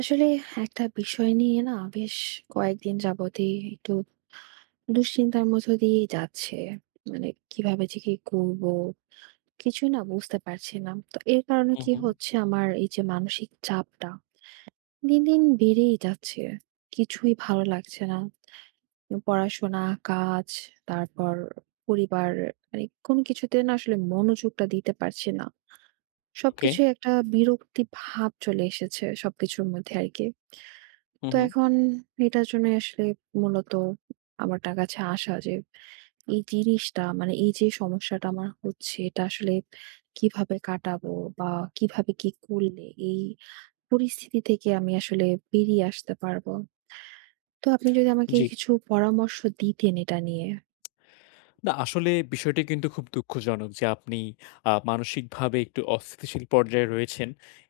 আসলে একটা বিষয় নিয়ে না বেশ কয়েকদিন যাবতই একটু দুশ্চিন্তার মধ্য দিয়েই যাচ্ছে। মানে কিভাবে যে কি করবো? কিছুই না বুঝতে পারছি না। তো এর কারণে হুম, কি হুম। হচ্ছে আমার এই যে মানসিক চাপটা দিন, দিন বেড়েই যাচ্ছে। কিছুই ভালো লাগছে না। পড়াশোনা, কাজ, তারপর পরিবার মানে কোনো কিছুতে না আসলে মনোযোগটা দিতে পারছি না। ওকে। সবকিছুই একটা বিরক্তি ভাব চলে এসেছে সবকিছুর মধ্যে আরকি। হুম, তো হুম। এখন এটার জন্যই আসলে মূলত আমার টা কাছে আসা যে এই জিনিসটা মানে এই যে সমস্যাটা আমার হচ্ছে এটা আসলে কিভাবে কাটাবো বা কিভাবে কি করলে এই পরিস্থিতি থেকে আমি আসলে বেরিয়ে আসতে পারবো। তো আপনি যদি আমাকে জি। কিছু পরামর্শ দিতেন এটা নিয়ে। না আসলে বিষয়টি কিন্তু খুব দুঃখজনক যে আপনি মানসিকভাবে একটু অস্থিতিশীল পর্যায়ে রয়েছেন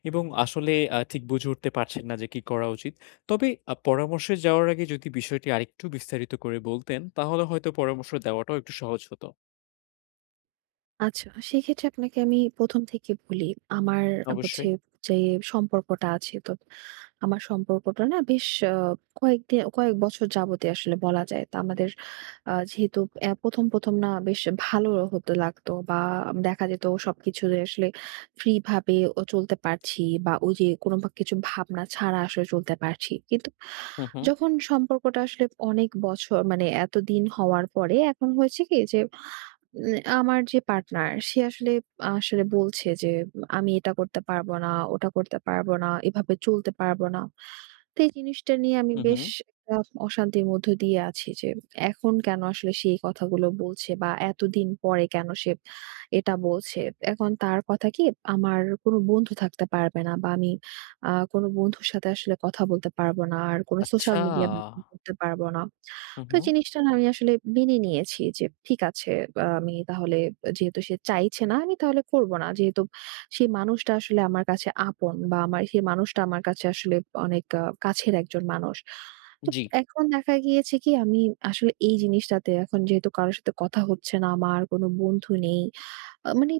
এবং আসলে ঠিক বুঝে উঠতে পারছেন না যে কি করা উচিত। তবে পরামর্শে যাওয়ার আগে যদি বিষয়টি আরেকটু বিস্তারিত করে বলতেন, তাহলে হয়তো পরামর্শ দেওয়াটাও একটু সহজ হতো। আচ্ছা, সেক্ষেত্রে আপনাকে আমি ১ম থেকে বলি। আমার হচ্ছে অবশ্যই। যে সম্পর্কটা আছে, তো আমার সম্পর্কটা না বেশ আ কয়েক বছর যাবতীয় আসলে বলা যায়। তো আমাদের যেহেতু ১ম, ১ম না বেশ ভালো হতে লাগতো, বা দেখা যেত সবকিছুতে আসলে ফ্রি ভাবে ও চলতে পারছি, বা ওই যে কোনো বা কিছু ভাবনা ছাড়া আসলে চলতে পারছি। কিন্তু হুম, হুম। যখন সম্পর্কটা আসলে অনেক বছর মানে এতদিন হওয়ার পরে এখন হয়েছে কি যে উম আমার যে পার্টনার সে আসলে আসলে বলছে যে আমি এটা করতে পারবো না, ওটা করতে পারবো না, এভাবে চলতে পারবো না। তো এই জিনিসটা নিয়ে আমি হুম, হুম। বেশ একটা অশান্তির মধ্য দিয়ে আছি যে এখন কেন আসলে সে এই কথাগুলো বলছে বা এতদিন পরে কেন সে এটা বলছে। এখন তার কথা কি আমার কোনো বন্ধু থাকতে পারবে না বা আমি কোনো বন্ধুর সাথে আসলে কথা বলতে পারবো না। আর কোনো সোশ্যাল আচ্ছা। মিডিয়া ব্যবহার করতে পারবো না। হুম, তো এই হুম। জিনিসটা না আমি আসলে মেনে নিয়েছি যে ঠিক আছে, আমি তাহলে যেহেতু সে চাইছে না আমি তাহলে করব না। যেহেতু সেই মানুষটা আসলে আমার কাছে আপন বা আমার সেই মানুষটা আমার কাছে আসলে অনেক কাছের একজন মানুষ। তো জি। এখন দেখা গিয়েছে কি আমি আসলে এই জিনিসটাতে এখন যেহেতু কারো সাথে কথা হচ্ছে না, আমার কোনো বন্ধু নেই। মানে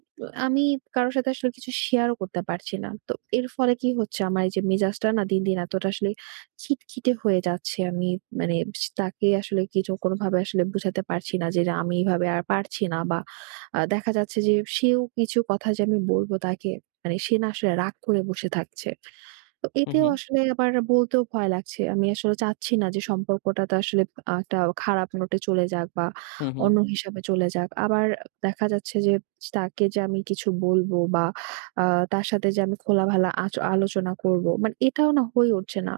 আমি কারো সাথে আসলে কিছু শেয়ারও করতে পারছি না। তো এর ফলে কি হচ্ছে আমার এই যে মেজাজটা না দিন, দিন এতটা আসলে খিটখিটে হয়ে যাচ্ছে। আমি মানে তাকে আসলে কিছু কোনোভাবে আসলে বুঝাতে পারছি না যে না আমি এভাবে আর পারছি না, বা দেখা যাচ্ছে যে সেও কিছু কথা যে আমি বলব তাকে, মানে সে না আসলে রাগ করে বসে থাকছে। তো হুম, এতেও হুম। আসলে আবার বলতেও ভয় লাগছে। আমি আসলে চাচ্ছি না যে সম্পর্কটাতে আসলে একটা খারাপ নোটে চলে যাক বা হুম, হুম। অন্য হিসাবে চলে যাক। আবার দেখা যাচ্ছে যে তাকে যে আমি কিছু বলবো বা আ তার সাথে যে আমি খোলামেলা আলোচনা করব। মানে এটাও না হয়ে উঠছে না।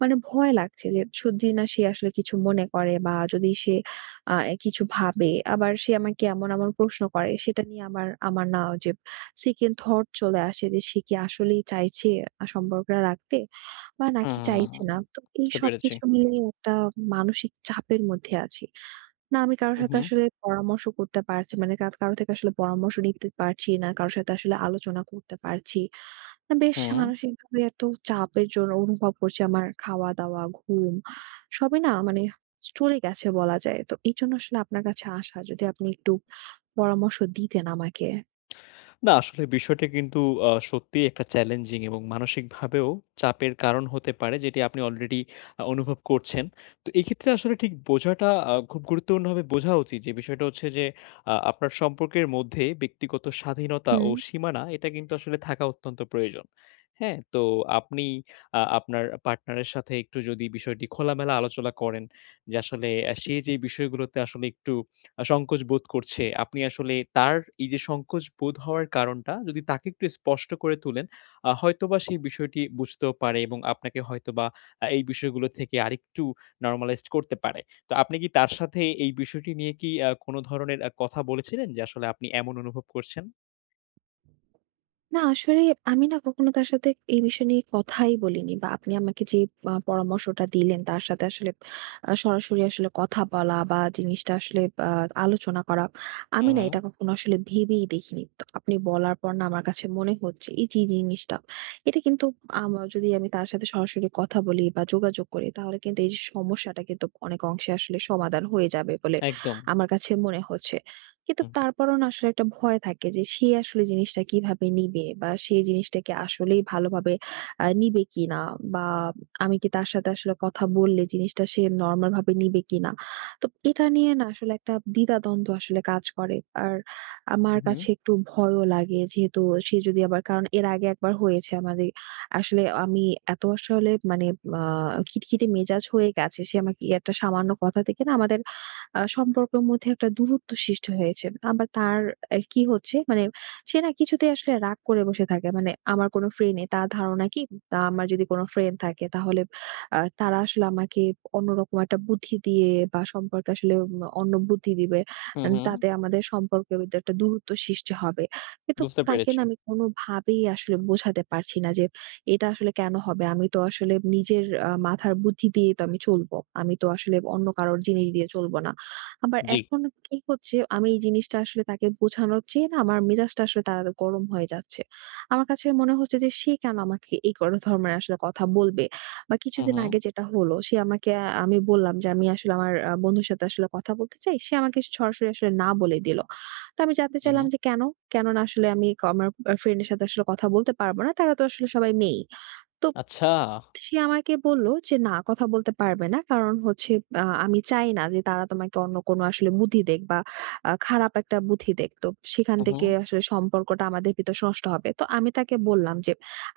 মানে ভয় লাগছে যে যদি না সে আসলে কিছু মনে করে, বা যদি সে আ কিছু ভাবে, আবার সে আমাকে এমন, এমন প্রশ্ন করে সেটা নিয়ে আমার না যে second thought চলে আসে যে সে কি আসলেই চাইছে সম্পর্কটা রাখতে বা নাকি চাইছে হুম। না। তো এই বুঝতে পেরেছি। সবকিছু মিলিয়ে একটা মানসিক চাপের মধ্যে আছি। না আমি কারো হুম, সাথে হুম। আসলে পরামর্শ করতে পারছি, মানে কারো থেকে আসলে পরামর্শ নিতে পারছি না, কারো সাথে আসলে আলোচনা করতে পারছি। না বেশ হুম। মানসিকভাবে এত চাপের জন্য অনুভব করছি আমার খাওয়া-দাওয়া, ঘুম সবই না মানে চলে গেছে বলা যায়। তো এইজন্য আসলে আপনার কাছে আসা। যদি আপনি একটু পরামর্শ দিতেন আমাকে। না আসলে বিষয়টা কিন্তু সত্যিই একটা চ্যালেঞ্জিং এবং মানসিকভাবেও চাপের কারণ হতে পারে, যেটি আপনি অলরেডি অনুভব করছেন। তো এক্ষেত্রে আসলে ঠিক বোঝাটা খুব গুরুত্বপূর্ণভাবে বোঝা উচিত যে বিষয়টা হচ্ছে যে আপনার সম্পর্কের মধ্যে ব্যক্তিগত স্বাধীনতা ও হুম। সীমানা, এটা কিন্তু আসলে থাকা অত্যন্ত প্রয়োজন। হ্যাঁ? তো আপনি আপনার পার্টনারের সাথে একটু যদি বিষয়টি খোলামেলা আলোচনা করেন যে আসলে সে যে বিষয়গুলোতে আসলে একটু সংকোচ বোধ করছে। আপনি আসলে তার এই যে সংকোচ বোধ হওয়ার কারণটা যদি তাকে একটু স্পষ্ট করে তোলেন, হয়তোবা সেই বিষয়টি বুঝতেও পারে এবং আপনাকে হয়তোবা এই বিষয়গুলো থেকে আরেকটু নরমালাইজড করতে পারে। তো আপনি কি তার সাথে এই বিষয়টি নিয়ে কি কোন ধরনের কথা বলেছিলেন যে আসলে আপনি এমন অনুভব করছেন? না আসলে আমি না কখনো তার সাথে এই বিষয় নিয়ে কথাই বলিনি, বা আপনি আমাকে যে পরামর্শটা দিলেন, তার সাথে আসলে সরাসরি আসলে কথা বলা বা জিনিসটা আসলে আ আলোচনা করা, হুম, আমি না হুম। এটা কখনো আসলে ভেবেই দেখিনি। তো আপনি বলার পর না আমার কাছে মনে হচ্ছে এই যে জিনিসটা, এটা কিন্তু যদি আমি তার সাথে সরাসরি কথা বলি বা যোগাযোগ করি তাহলে কিন্তু এই যে সমস্যাটা, কিন্তু অনেক অংশে আসলে সমাধান হয়ে যাবে বলে একদম। আমার কাছে মনে হচ্ছে। কিন্তু হুম, তারপরেও না আসলে একটা ভয় থাকে যে সে আসলে জিনিসটা কিভাবে নিবে বা সে জিনিসটাকে আসলেই ভালোভাবে নিবে কিনা, বা আমি কি তার সাথে আসলে কথা বললে জিনিসটা সে নরমাল ভাবে নিবে কিনা। তো এটা নিয়ে না আসলে একটা দ্বিধাদ্বন্দ্ব আসলে কাজ করে। আর হু, আমার হুম। কাছে একটু ভয়ও লাগে, যেহেতু সে যদি আবার কারণ এর আগে একবার হয়েছে, আমাদের আসলে আমি এত আসলে মানে আ খিটখিটে মেজাজ হয়ে গেছে। সে আমাকে একটা সামান্য কথা থেকে না আমাদের সম্পর্কের মধ্যে একটা দূরত্ব সৃষ্টি হয়েছে। আবার তার এ কি হচ্ছে, মানে সে না কিছুতেই আসলে রাগ করে বসে থাকে। মানে আমার কোনো ফ্রেন্ড নেই। তার ধারণা কি আমার যদি কোনো ফ্রেন্ড থাকে তাহলে তারা আসলে আমাকে অন্যরকম একটা বুদ্ধি দিয়ে, বা সম্পর্কে আসলে অন্য বুদ্ধি দিবে। হুম, হুম। তাতে আমাদের সম্পর্কের ভিতরে একটা দূরত্ব সৃষ্টি হবে। কিন্তু বুঝতে তাকে না পেরেছি। আমি কোনোভাবেই আসলে বোঝাতে পারছি না যে এটা আসলে কেন হবে? আমি তো আসলে নিজের মাথার বুদ্ধি দিয়েই তো আমি চলবো। আমি তো আসলে অন্য কারোর জিনিস দিয়ে চলবো না। আবার জি। এখন কি হচ্ছে আমি এই জিনিসটা আসলে তাকে বোঝানোর চেয়ে না আমার মেজাজটা আসলে তাড়াতাড়ি গরম হয়ে যাচ্ছে। আমার কাছে মনে হচ্ছে যে সে কেন আমাকে এই ধরনের আসলে কথা বলবে? বা হুম, কিছুদিন হুম, আগে যেটা হলো সে আমাকে, আমি বললাম যে আমি আসলে আমার বন্ধুর সাথে আসলে কথা বলতে চাই। সে আমাকে সরাসরি আসলে না বলে দিল। তো আমি জানতে হুম, চাইলাম হুম। যে কেন? কেননা আসলে আমি আমার ফ্রেন্ড এর সাথে আসলে কথা বলতে পারব না। তারা তো আসলে সবাই মেয়ে। তো আচ্ছা। সে আমাকে বলল যে, "না, কথা বলতে পারবে না। কারণ হচ্ছে আমি চাই না যে তারা তোমাকে অন্য কোনো আসলে বুদ্ধি দেক বা খারাপ একটা বুদ্ধি দেক। তো সেখান হুম, থেকে হুম, আসলে সম্পর্কটা আমাদের ভিতর নষ্ট হবে।" তো আমি তাকে বললাম যে,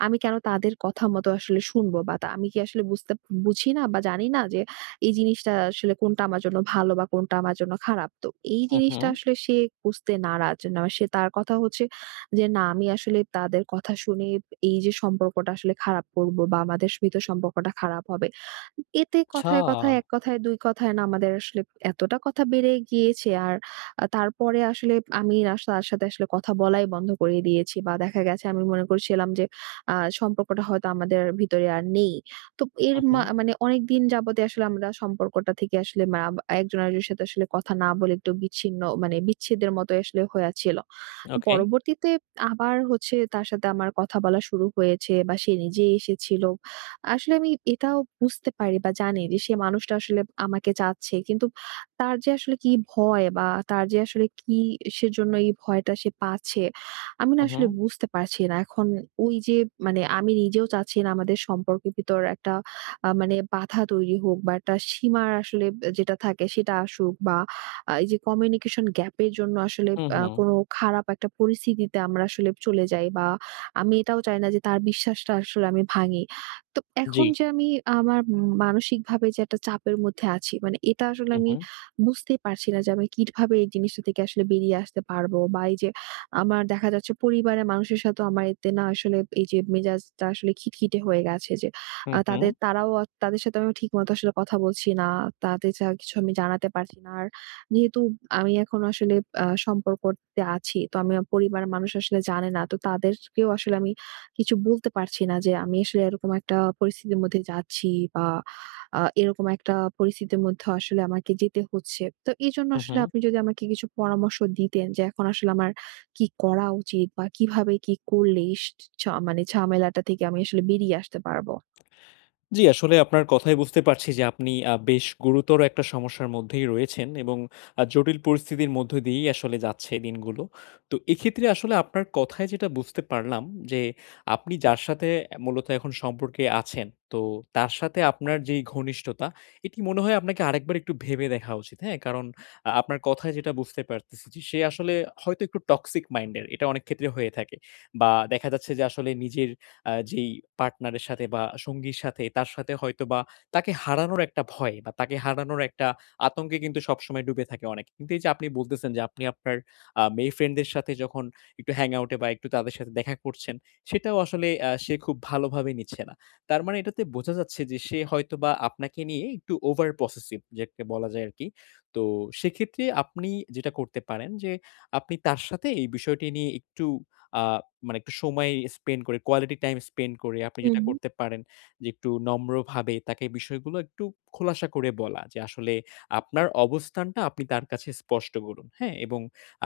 "আমি কেন তাদের কথা মতো আসলে শুনবো, বা তা আমি কি আসলে বুঝি না বা জানি না যে এই জিনিসটা আসলে কোনটা আমার জন্য ভালো বা কোনটা আমার জন্য খারাপ?" তো এই হুম, জিনিসটা হুম। আসলে সে বুঝতে নারাজ। না, সে তার কথা হচ্ছে যে না আমি আসলে তাদের কথা শুনে এই যে সম্পর্কটা আসলে খারাপ করব, বা আমাদের ভিতর সম্পর্কটা খারাপ হবে। এতে আচ্ছা। কথায়, কথায়, এক কথায়, দুই কথায় না আমাদের আসলে এতটা কথা বেড়ে গিয়েছে, আর তারপরে আসলে আমি তার সাথে আসলে কথা বলাই বন্ধ করে দিয়েছি, বা দেখা গেছে আমি মনে করছিলাম যে সম্পর্কটা হয়তো আমাদের ভিতরে আর নেই। তো এর হুম, হুম। মানে অনেকদিন যাবতে আসলে আমরা সম্পর্কটা থেকে আসলে একজন আরেকজনের সাথে আসলে কথা না বলে একটু বিচ্ছিন্ন, মানে বিচ্ছেদের মতো আসলে হইয়া ছিল। ওকে। পরবর্তীতে আবার হচ্ছে তার সাথে আমার কথা বলা শুরু হয়েছে, বা সে নিজেই এসেছিল। আসলে আমি এটাও বুঝতে পারি বা জানি যে সে মানুষটা আসলে আমাকে চাচ্ছে। কিন্তু তার যে আসলে কি ভয়, বা তার যে আসলে কিসের জন্য এই ভয়টা সে পাচ্ছে, আমি না হুম, আসলে হুম। বুঝতে পারছি না। এখন ওই যে মানে আমি নিজেও চাচ্ছি না আমাদের সম্পর্কের ভিতর একটা মানে বাধা তৈরি হোক, বা একটা সীমার আসলে যেটা থাকে সেটা আসুক, বা এই যে কমিউনিকেশন গ্যাপ এর জন্য আসলে হুম, হুম। কোনো খারাপ একটা পরিস্থিতিতে আমরা আসলে চলে যাই, বা আমি এটাও চাই না যে তার বিশ্বাসটা আসলে আমি ভাঙি। তো জি। এখন যে আমি আমার মানসিকভাবে যে একটা চাপের মধ্যে আছি, মানে এটা আসলে হু, আমি হু, বুঝতেই পারছি না যে আমি কিভাবে এই জিনিসটা থেকে আসলে বেরিয়ে আসতে পারবো, বা এই যে আমার দেখা যাচ্ছে পরিবারের মানুষের সাথেও আমার এতে না আসলে এই যে মেজাজটা আসলে খিটখিটে হয়ে গেছে যে হু, হু, তাদের সাথে আমি ঠিক মতো আসলে কথা বলছি না। তাদের যা কিছু আমি জানাতে পারছি না। আর যেহেতু আমি এখন আসলে সম্পর্কতে আছি, তো আমি আমার পরিবারের মানুষ আসলে জানে না। তো তাদেরকেও আসলে আমি কিছু বলতে পারছি না যে আমি আসলে এরকম একটা পরিস্থিতির মধ্যে যাচ্ছি, বা এরকম একটা পরিস্থিতির মধ্যে আসলে আমাকে যেতে হচ্ছে। তো এজন্য হু, হু। আসলে আপনি যদি আমাকে কিছু পরামর্শ দিতেন যে এখন আসলে আমার কি করা উচিত, বা কিভাবে কি করলে মানে ঝামেলাটা থেকে আমি আসলে বেরিয়ে আসতে পারবো? জি, আসলে আপনার কথায় বুঝতে পারছি যে আপনি বেশ গুরুতর একটা সমস্যার মধ্যেই রয়েছেন এবং জটিল পরিস্থিতির মধ্য দিয়েই আসলে যাচ্ছে এই দিনগুলো। তো এক্ষেত্রে আসলে আপনার কথায় যেটা বুঝতে পারলাম যে আপনি যার সাথে মূলত এখন সম্পর্কে আছেন, তো তার সাথে আপনার যেই ঘনিষ্ঠতা এটি মনে হয় আপনাকে আরেকবার একটু ভেবে দেখা উচিত, হ্যাঁ? কারণ আপনার কথায় যেটা বুঝতে পারতেছি যে সে আসলে হয়তো একটু টক্সিক মাইন্ডের। এটা অনেক ক্ষেত্রে হয়ে থাকে। বা দেখা যাচ্ছে যে আসলে নিজের যেই পার্টনারের সাথে বা সঙ্গীর সাথে তার সাথে হয়তোবা তাকে হারানোর একটা ভয় বা তাকে হারানোর একটা আতঙ্কে কিন্তু সবসময় ডুবে থাকে অনেকে। কিন্তু এই যে আপনি বলতেছেন যে আপনি আপনার মেয়ে ফ্রেন্ডদের সাথে যখন একটু হ্যাং আউট এ বা একটু তাদের সাথে দেখা করছেন, সেটাও আসলে সে খুব ভালোভাবে নিচ্ছে না। তার মানে এটাতে বোঝা যাচ্ছে যে সে হয়তোবা আপনাকে নিয়ে একটু ওভার পসেসিভ, যাকে বলা যায় আরকি। তো সেক্ষেত্রে আপনি যেটা করতে পারেন যে আপনি তার সাথে এই বিষয়টি নিয়ে একটু আ মানে একটু সময় স্পেন্ড করে, কোয়ালিটি টাইম স্পেন্ড করে আপনি যেটা হুম, করতে পারেন যে একটু নম্রভাবে তাকে বিষয়গুলো একটু খোলাসা করে বলা, যে আসলে আপনার অবস্থানটা আপনি তার কাছে স্পষ্ট করুন। হ্যাঁ? এবং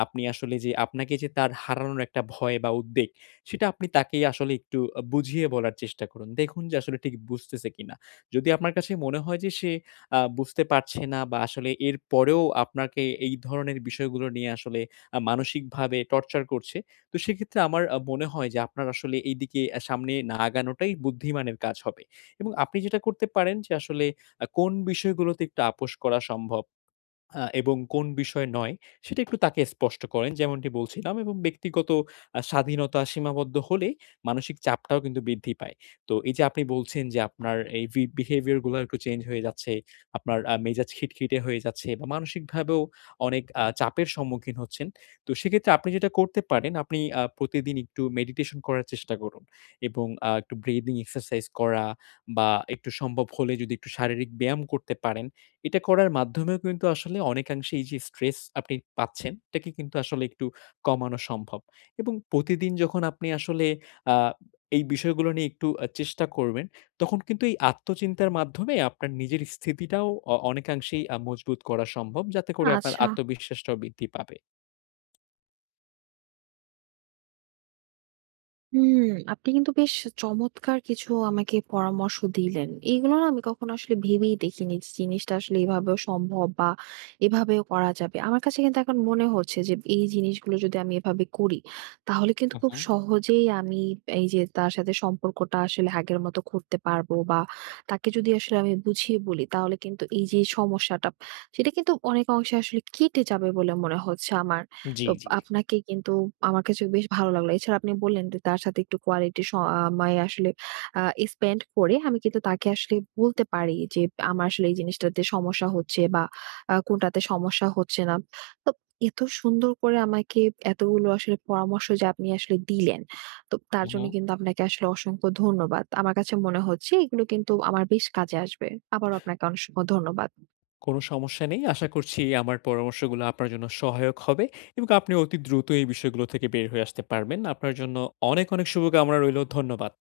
আপনি আসলে যে আপনাকে যে তার হারানোর একটা ভয় বা উদ্বেগ, সেটা আপনি তাকেই আসলে একটু বুঝিয়ে বলার চেষ্টা করুন। দেখুন যে আসলে ঠিক বুঝতেছে কিনা। যদি আপনার কাছে মনে হয় যে সে বুঝতে পারছে না বা আসলে এরপরেও আপনাকে এই ধরনের বিষয়গুলো নিয়ে আসলে মানসিকভাবে টর্চার করছে, তো সেক্ষেত্রে আমার মনে হয় যে আপনার আসলে এইদিকে সামনে না আগানোটাই বুদ্ধিমানের কাজ হবে। এবং আপনি যেটা করতে পারেন যে আসলে কোন বিষয়গুলোতে একটু আপোস করা সম্ভব এবং কোন বিষয় নয়, সেটা একটু তাকে স্পষ্ট করেন। যেমনটি বলছিলাম, এবং ব্যক্তিগত স্বাধীনতা সীমাবদ্ধ হলে মানসিক চাপটাও কিন্তু বৃদ্ধি পায়। তো এই যে আপনি বলছেন যে আপনার এই বিহেভিয়ার গুলা একটু চেঞ্জ হয়ে যাচ্ছে, আপনার মেজাজ খিটখিটে হয়ে যাচ্ছে বা মানসিকভাবেও অনেক চাপের সম্মুখীন হচ্ছেন। তো সেক্ষেত্রে আপনি যেটা করতে পারেন, আপনি প্রতিদিন একটু মেডিটেশন করার চেষ্টা করুন এবং একটু ব্রিদিং এক্সারসাইজ করা বা একটু সম্ভব হলে যদি একটু শারীরিক ব্যায়াম করতে পারেন, এটা করার মাধ্যমেও কিন্তু আসলে অনেকাংশে এই যে স্ট্রেস আপনি পাচ্ছেন, এটাকে কিন্তু আসলে একটু কমানো সম্ভব। এবং প্রতিদিন যখন আপনি আসলে আ এই বিষয়গুলো নিয়ে একটু চেষ্টা করবেন, তখন কিন্তু এই আত্মচিন্তার মাধ্যমে আপনার নিজের স্থিতিটাও অনেকাংশেই মজবুত করা সম্ভব, যাতে করে আপনার আচ্ছা। আত্মবিশ্বাসটাও বৃদ্ধি পাবে। হুম, আপনি কিন্তু বেশ চমৎকার কিছু আমাকে পরামর্শ দিলেন। এইগুলো না আমি কখনো আসলে ভেবেই দেখিনি যে জিনিসটা আসলে এভাবেও সম্ভব, বা এভাবেও করা যাবে। আমার কাছে কিন্তু এখন মনে হচ্ছে যে এই জিনিসগুলো যদি আমি এভাবে করি, তাহলে কিন্তু হু, খুব হু, সহজেই আমি এই যে তার সাথে সম্পর্কটা আসলে আগের মতো করতে পারবো, বা তাকে যদি আসলে আমি বুঝিয়ে বলি তাহলে কিন্তু এই যে সমস্যাটা, সেটা কিন্তু অনেক অংশে আসলে কেটে যাবে বলে মনে হচ্ছে আমার। তো আপনাকে কিন্তু আমার কাছে বেশ ভালো লাগলো। এছাড়া আপনি বললেন যে তার সাথে একটু কোয়ালিটি সময় আসলে আ স্পেন্ড করে আমি কিন্তু তাকে আসলে বলতে পারি যে আমার আসলে এই জিনিসটাতে সমস্যা হচ্ছে, বা কোনটাতে সমস্যা হচ্ছে না। তো এত সুন্দর করে আমাকে এতগুলো আসলে পরামর্শ যে আপনি আসলে দিলেন, তো তার হু, জন্য হু। কিন্তু আপনাকে আসলে অসংখ্য ধন্যবাদ। আমার কাছে মনে হচ্ছে এগুলো কিন্তু আমার বেশ কাজে আসবে। আবারও আপনাকে অসংখ্য ধন্যবাদ। কোনো সমস্যা নেই। আশা করছি আমার পরামর্শগুলো আপনার জন্য সহায়ক হবে এবং আপনি অতি দ্রুত এই বিষয়গুলো থেকে বের হয়ে আসতে পারবেন। আপনার জন্য অনেক, অনেক শুভকামনা রইলো। ধন্যবাদ।